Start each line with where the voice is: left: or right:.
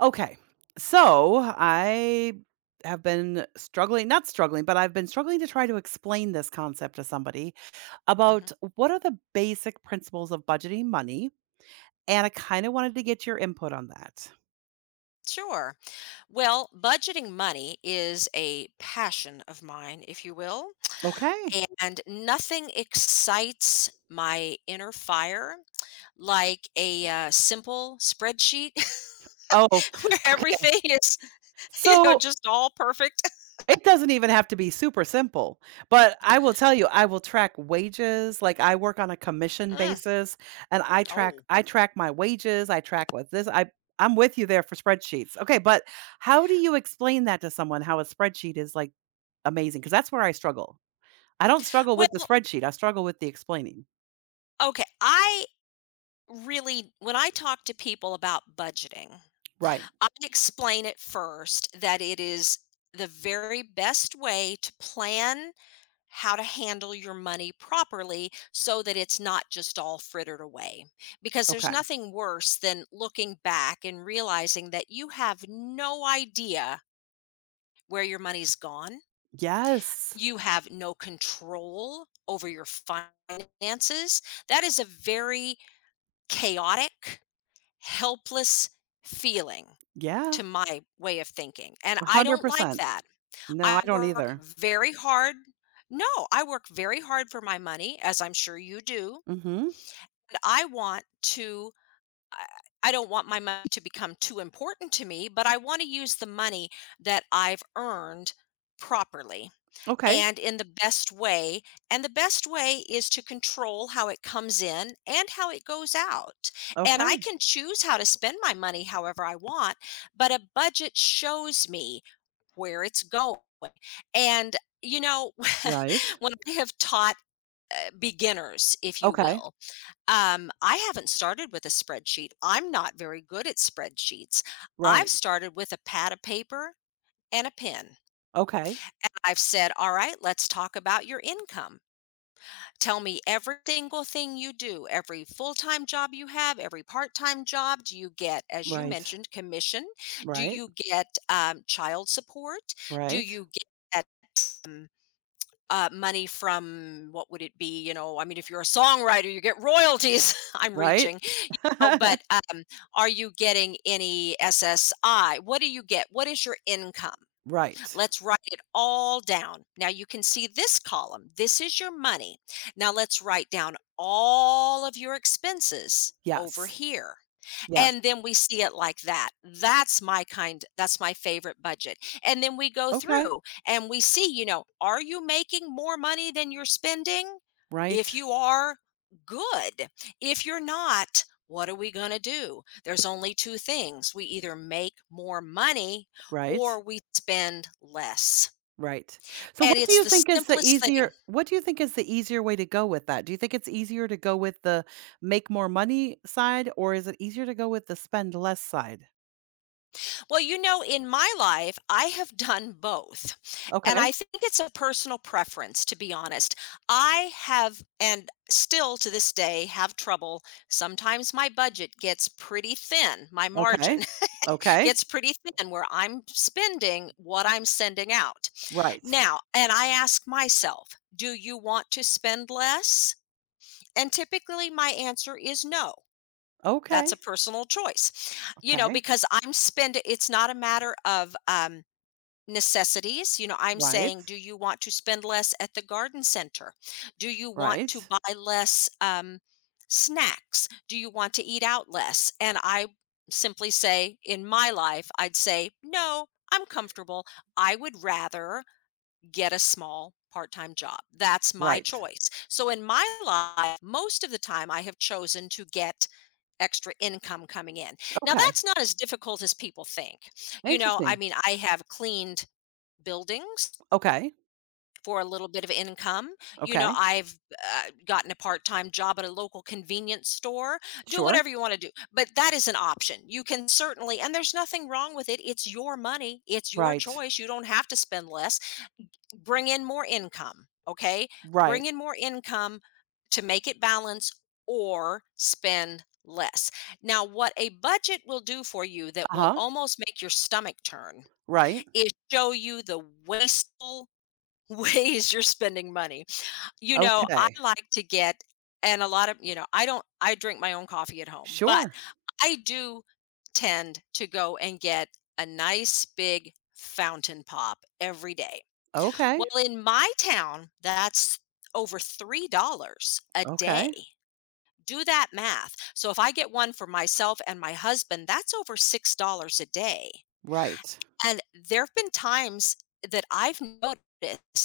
right: Okay. So I have been struggling, not struggling, but I've been struggling to try to explain this concept to somebody
left: Mhm.
right: about what are the basic principles of budgeting money. And I kind of wanted to get your input on that.
left: Sure. Well, budgeting money is a passion of mine, if you will,
right: Okay.
left: and nothing excites my inner fire like a simple spreadsheet
right: Oh,
left: where
right: okay.
left: everything is,
right: So
left: just all perfect.
right: it doesn't even have to be super simple, but I will tell you, I will track wages, like, I work on a commission
left: Mm.
right: basis, and I track
left: Oh,
right: I track my wages, I track with this I'm with you there for spreadsheets. Okay, but how do you explain that to someone, how a spreadsheet is, like, amazing? Because that's where I struggle. I don't struggle with the
left: well,
right: spreadsheet, I struggle with the explaining.
left: okay, I really when I talk to people about budgeting,
right: Right,
left: I explain it first that it is the very best way to plan how to handle your money properly so that it's not just all frittered away. Because there's
right: okay.
left: nothing worse than looking back and realizing that you have no idea where your money's gone.
right: Yes.
left: You have no control over your finances. That is a very chaotic, helpless feeling,
right: Yeah,
left: to my way of thinking, and I don't like
right: 100%.
left: that.
right: No, I
left: I
right: don't
left: work
right: either.
left: very hard No, I work very hard for my money, as I'm sure you do.
right: Mhm.
left: And to I I don't want my money to become too important to me, but I want to use the money that I've earned properly
right: Okay,
left: and in the best way. And the best way is to control how it comes in and how it goes out. And I
right: okay.
left: can choose how to spend my money however I want, but a budget shows me where it's going. And you know,
right: Right.
left: when I have taught beginners, if you
right: Okay,
left: will, I haven't started with a spreadsheet. I'm not very good at spreadsheets. I've
right: right.
left: started with a pad of paper and a pen.
right: Okay.
left: And I've said, all right, let's talk about your income. Tell me every single thing you do, every full-time job you have, every part-time job. Do you get, as you
right: Right.
left: mentioned, commission? Do
right: Right.
left: you get child support? Do
right: Right.
left: you get um, money from, what would it be? You know, I mean, if you're a songwriter, you get royalties. I'm
right: Right.
left: reaching. Oh, but are you getting any SSI? What do you get? What is your income?
right: Right.
left: Let's write it all down. Now you can see this column. This is your money. Now let's write down all of your expenses over
right: Yes.
left: here.
right: Yes.
left: And then we see it like that. That's my kind that's my favorite budget. And then we go
right: Okay.
left: through and we see, you know, are you making more money than you're spending?
right: Right.
left: If you are, good. If you're not, what are we going to do? There's only two things. We either make more money
right: Right.
left: or we spend less.
right: Right. So
left: And
right: what do
left: it's
right: you
left: the
right: think is the
left: simplest thing.
right: easier way to go with that? Do you think it's easier to go with the make more money side or is it easier to go with the spend less side?
left: Well, you know, in my life, I have done both. And
right: Okay.
left: I think it's a personal preference, to be honest. I have, and still to this day, have trouble. Sometimes my budget gets pretty thin, my margin
right: Okay. Okay.
left: gets pretty thin where I'm spending what I'm sending out.
right: Right.
left: Now, and I ask myself, do you want to spend less? And typically my answer is no. That's
right: Okay.
left: a personal choice, you know,
right: Okay.
left: because I'm spending, it's not a matter of, necessities. You know, I'm
right: Right.
left: saying, do you want to spend less at the garden center? Do you want to
right: Right.
left: buy less snacks? Do you want to eat out less? And I simply say, in my life, I'd say, no, I'm comfortable. I would rather get a small part time job. That's my
right: Right.
left: choice. So, in my life, most of the time, I have chosen to get extra income coming in. Now,
right: Okay.
left: that's not as difficult as people think. You know, I
right: Interesting.
left: mean, I have cleaned buildings
right: Okay.
left: for a little bit of income. You know,
right: Okay.
left: I've uh, gotten a part time job at a local convenience store. Do
right: Sure.
left: whatever you want to do, but that is an option. You can certainly, and there's nothing wrong with it. It's your money, it's your
right: Right.
left: choice. You don't have to spend less. Bring in more income. Okay. Bring
right: Right.
left: in more income to make it balance or spend less. Now, what a budget will do for you that will
right: Uh-huh.
left: almost make your stomach turn
right: Right.
left: is show you the wasteful ways you're spending money. You know, I
right: Okay.
left: like to get and a lot of, you know, I don't I drink my own coffee at home, but
right: Sure.
left: I do tend to go and get a nice big fountain pop every day.
right: Okay.
left: Well, in my town, that's over $3 a day.
right: Okay.
left: Do that math. So if I get one for myself and my husband, that's over $6 a day.
right: Right.
left: And there have been times that I've noticed,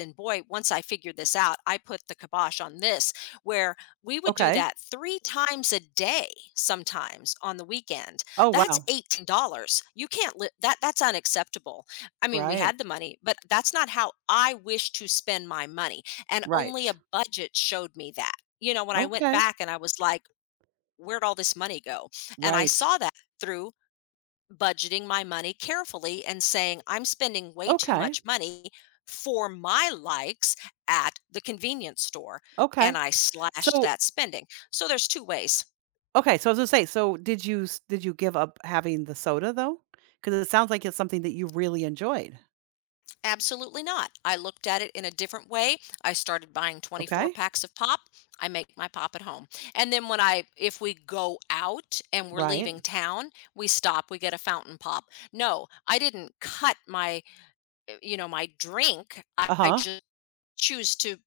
left: and boy, once I figured this out, I put the kibosh on this, where we would do
right: Okay.
left: that three times a day sometimes on the weekend.
right: Oh,
left: That's
right: wow.
left: $18. You can't live that, that's unacceptable. I mean, we
right: Right.
left: had the money, but that's not how I wish to spend my money. And only a
right: Right.
left: budget showed me that. You know, when I went
right: Okay.
left: back and I was like, where'd all this money go? And I
right: Right.
left: saw that through budgeting my money carefully and saying, I'm spending way too
right: Okay.
left: much money for my likes at the convenience store.
right: Okay.
left: And I slashed
right: So,
left: that spending. So there's two ways.
right: okay, so I was gonna say, so did you give up having the soda though? Because it sounds like it's something that you really enjoyed.
left: Absolutely not. I looked at it in a different way. I started buying 24
right: Okay?
left: packs of pop. I make my pop at home. And then when I if we go out and we're
right: Right.
left: leaving town, we stop, we get a fountain pop. No, I didn't cut my, you know, my drink. I
right: Uh-huh.
left: just choose to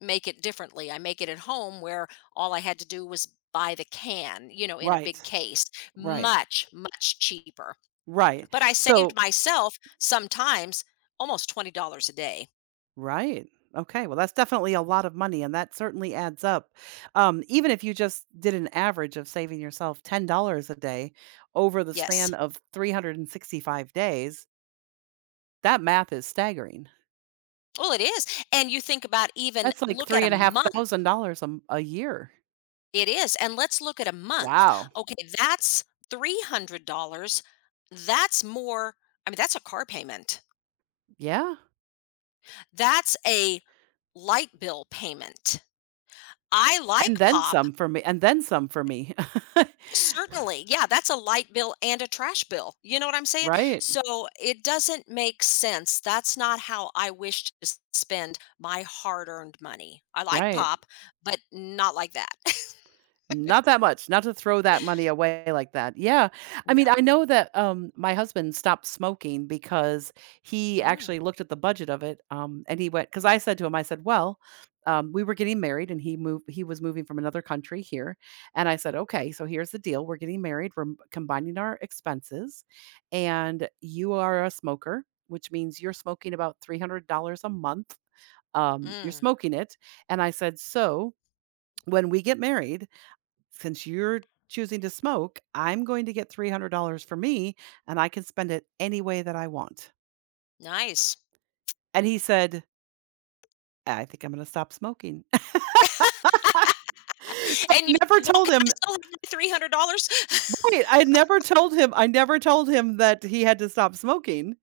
left: make it differently. I make it at home where all I had to do was buy the can, you know, in a
right: Right.
left: big case,
right: Right.
left: much, much cheaper.
right: Right.
left: But I saved
right: So
left: myself sometimes almost $20 a day.
right: Right. Okay. Well, that's definitely a lot of money, and that certainly adds up. Even if you just did an average of saving yourself $10 a day over the
left: Yes.
right: span of 365 days, that math is staggering.
left: Well, it is. And you think about, even
right: That's like
left: look at
right: three
left: a
right: and a half
left: month.
right: thousand dollars a year.
left: It is. And let's look at a month.
right: Wow.
left: Okay, that's $300. That's more. I mean, that's a car payment.
right: Yeah.
left: That's a light bill payment. I
right: And
left: like
right: then
left: pop.
right: some for me, and then some for me.
left: Certainly, yeah, that's a light bill and a trash bill, you know what I'm saying?
right: Right.
left: So, it doesn't make sense, that's not how I wish to s spend my hard-earned money. I like
right: Right.
left: pop, but not like that.
right: Not that much, not to throw that money away like that. Yeah. I mean,
left: No.
right: I know that, my husband stopped smoking because he
left: Mm,
right: actually looked at the budget of it, and he went because I said to him, I said, "Well," we were getting married and he was moving from another country here, and I said, "Okay, so here's the deal. We're getting married, we're m combining our expenses, and you are a smoker, which means you're smoking about $300 a month. You're
left: mm,
right: smoking it." And I said, "So, when we get married, since you're choosing to smoke, I'm going to get $300 for me and I can spend it any way that I want."
left: nice.
right: And he said, "I think I'm going to stop smoking." So I
left: And you
right: never
left: said, "Well,
right: told
left: can I
right: him.
left: still have my $300?"
right: Right, I never told him that he had to stop smoking,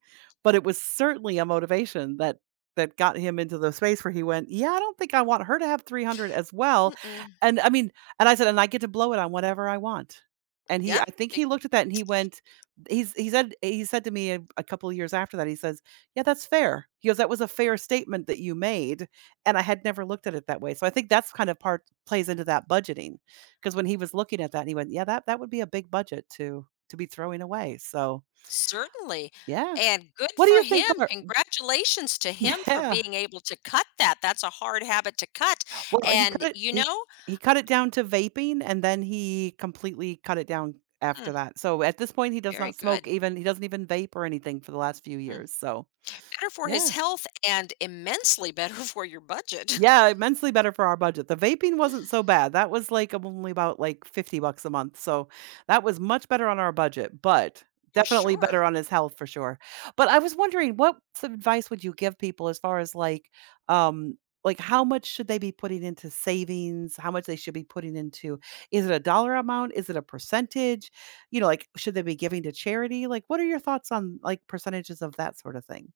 right: but it was certainly a motivation that got him into the space where he went, "Yeah, I don't think I want her to have 300 as well."
left: Mm-mm,
right: And I mean, and I said, "And I get to blow it on whatever I want." And he
left: yeah,
right: I think
left: big,
right: he looked at that and he went he's he said to me a couple of years after that, he says, "Yeah, that's fair." He goes, "That was a fair statement that you made." And I had never looked at it that way. So I think that's kind of part plays into that budgeting. 'Cause when he was looking at that, he went, "Yeah, that would be a big budget to be throwing away." So,
left: certainly,
right: yeah.
left: and good
right: What do
left: for
right: you
left: him,
right: think are
left: congratulations to him for
right: yeah.
left: being able to cut that, that's a hard habit to cut,
right: Well, he cut
left: and,
right: it
left: you
right: he
left: know.
right: he cut it down to vaping, and then he completely cut it down
left: Hmm.
right: after that. So, at this point, he does
left: Very
right: not smoke,
left: good.
right: even he doesn't even vape or anything for the last few
left: Hmm.
right: years, so,
left: Better for his
right: yeah.
left: health and immensely better for your budget.
right: Yeah, immensely better for our budget. The vaping wasn't so bad. That was like only about like 50 bucks a month. So that was much better on our budget, but
left: For
right: definitely
left: sure.
right: better on his health for sure. But I was wondering what advice would you give people as far as um like how much should they be putting into savings? How much they should be putting into, is it a dollar amount? Is it a percentage? You know, like should they be giving to charity? Like what are your thoughts on like percentages of that sort of thing?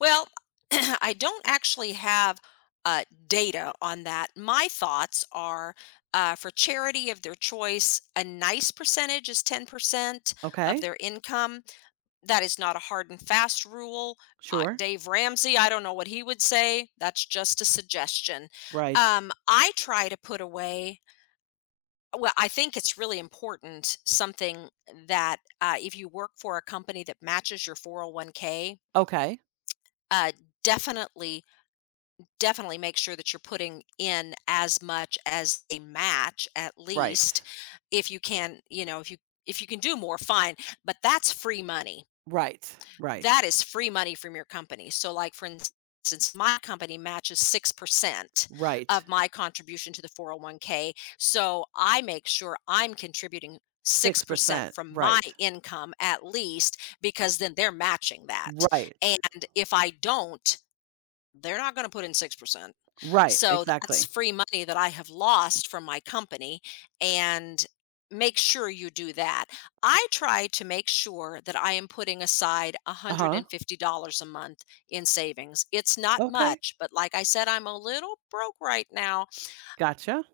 left: Well, I don't actually have data on that. My thoughts are, for charity of their choice, a nice percentage is 10% of
right: Okay?
left: their income. That is not a hard and fast rule.
right: Sure.
left: Dave Ramsey, I don't know what he would say. That's just a suggestion.
right: Right.
left: I try to put away Well, I think it's really important, something that, if you work for a company that matches your 401k,
right: Okay.
left: uh, definitely, definitely make sure that you're putting in as much as a match, at
right: Right.
left: least if you can, you know, if you can do more, fine. But
right: Right, right,
left: that is free money from your company. So, like, for instance, since my company matches 6%
right: right.
left: of my contribution to the 401k. So, I make sure I'm contributing 6%
right: 6%,
left: from my
right: right,
left: income at least, because then they're matching that.
right: right,
left: And if I don't, they're not going to put in 6%.
right: right,
left: So that's
right: exactly.
left: free money that I have lost from my company, and make sure you do that. I try to make sure that I am putting aside
right: Uh-huh,
left: $150 a month in savings. It's not
right: okay,
left: much, but like I said, I'm a little broke right now.
right: gotcha,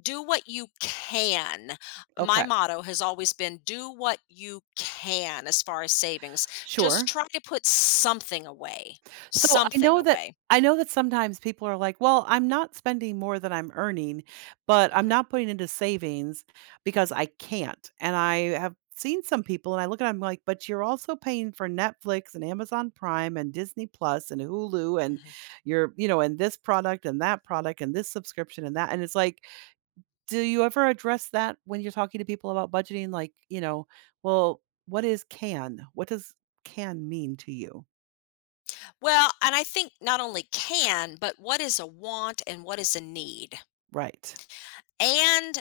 left: Do what you can. My
right: okay,
left: motto has always been do what you can as far as savings. Just
right: sure.
left: try to put
right: So I
left: something
right: know that
left: away.
right: I know that sometimes people are like, "Well, I'm not spending more than I'm earning, but I'm
left: Hmm.
right: not putting into savings because I can't." And I have seen some people and I look at them like, "But you're also paying for Netflix and Amazon Prime and Disney Plus and Hulu and
left: Hmm.
right: you're, and this product and that product and this subscription and that." And it's like, do you ever address that when you're talking to people about budgeting? Like, well, what is can? What does can mean to you?
left: Well, and I think not only can, but what is a want and what is a need?
right: Right.
left: And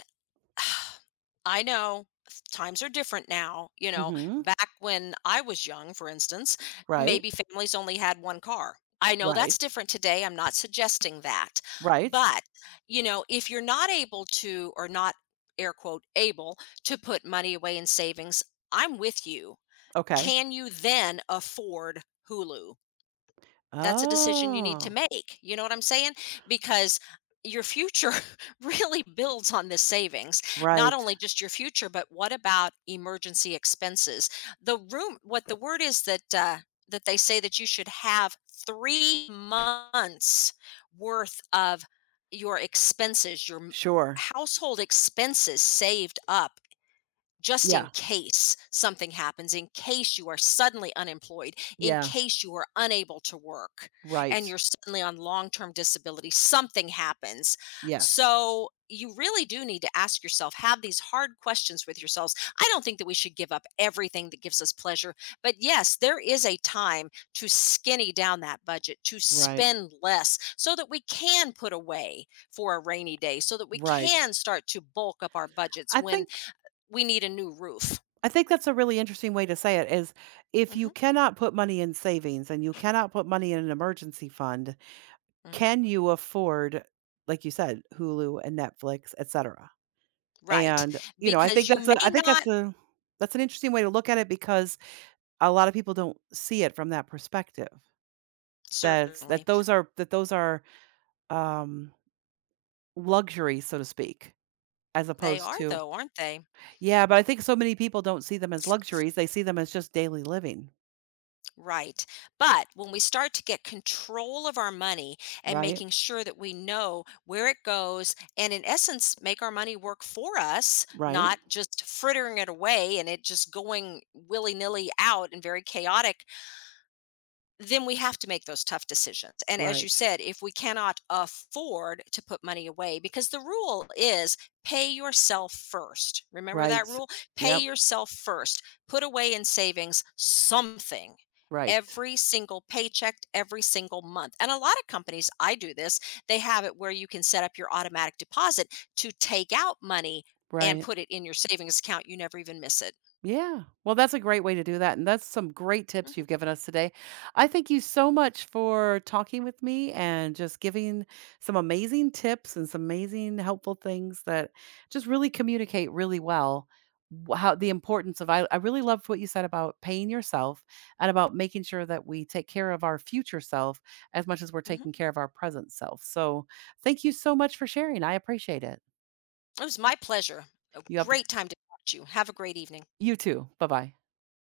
left: I know times are different now, you know,
right: Mm-hmm.
left: back when I was young, for instance,
right: Right.
left: maybe families only had one car. I know that's
right: Right.
left: different today. I'm not suggesting that.
right: Right.
left: But, you know, if you're not able to, or not air quote able to put money away in savings, I'm with you.
right: Okay.
left: Can you then afford Hulu? That's a decision you need to
right: Oh,
left: make, you know what I'm saying? Because your future really builds on this savings. Not
right: right.
left: only just your future, but what about emergency expenses? The room what the word is that, that they say that you should have 3 months worth of your expenses, your m
right: Sure.
left: household expenses saved up just in
right: Yeah.
left: case something happens, in case you are suddenly unemployed, in
right: Yeah.
left: case you are unable to work and
right: Right.
left: you're suddenly on long term disability, something happens.
right: Yes.
left: So, you really do need to ask yourself, have these hard questions with yourselves. I don't think that we should give up everything that gives us pleasure. But yes, there is a time to skinny down that budget, to
right: Right.
left: spend less so that we can put away for a rainy day, so that we can
right: Right.
left: start to bulk up our budgets
right: I
left: when
right: think
left: we need a new roof.
right: I think that's a really interesting way to say it is, if you
left: Mhm,
right: cannot put money in savings and you cannot put money in an emergency fund,
left: mhm.
right: can you afford, like you said, Hulu and Netflix, et cetera?
left: Right,
right: And, I
left: because
right: think
left: you
right: that's
left: may
right: a I think that's
left: not,
right: a that's an interesting way to look at it because a lot of people don't see it from that perspective. That that
left: certainly.
right: those are that those are, um, luxuries, so to speak, as
left: They
right: opposed
left: are,
right: to.
left: though, aren't they?
right: Yeah, but I think so many people don't see them as luxuries, they see them as just daily living,
left: Right, but when we start to get control of our money and
right: right?
left: making sure that we know where it goes and in essence make our money work for us,
right: Right,
left: not just frittering it away and it just going willy-nilly out and very chaotic, then we have to make those tough decisions. And as you
right: right,
left: said, if we cannot afford to put money away, because the rule is pay yourself first. Remember that
right: right.
left: rule? Pay
right: Yep,
left: yourself first. Put away in savings something
right: right,
left: every single paycheck, every single month. And a lot of companies, I do this, they have it where you can set up your automatic deposit to take out money and
right: right.
left: put it in your savings account. You never even miss it.
right: Yeah. Well, that's a great way to do that. And that's some great tips
left: Hmm.
right: you've given us today. I thank you so much for talking with me and just giving some amazing tips and some amazing helpful things that just really communicate really well how the importance I really loved what you said about paying yourself and about making sure that we take care of our future self as much as we're taking
left: Hmm.
right: care of our present self. So thank you so much for sharing. I appreciate it.
left: It was my pleasure. A
right: You have
left: great time to talk to you. Have a great evening.
right: you too. Bye bye.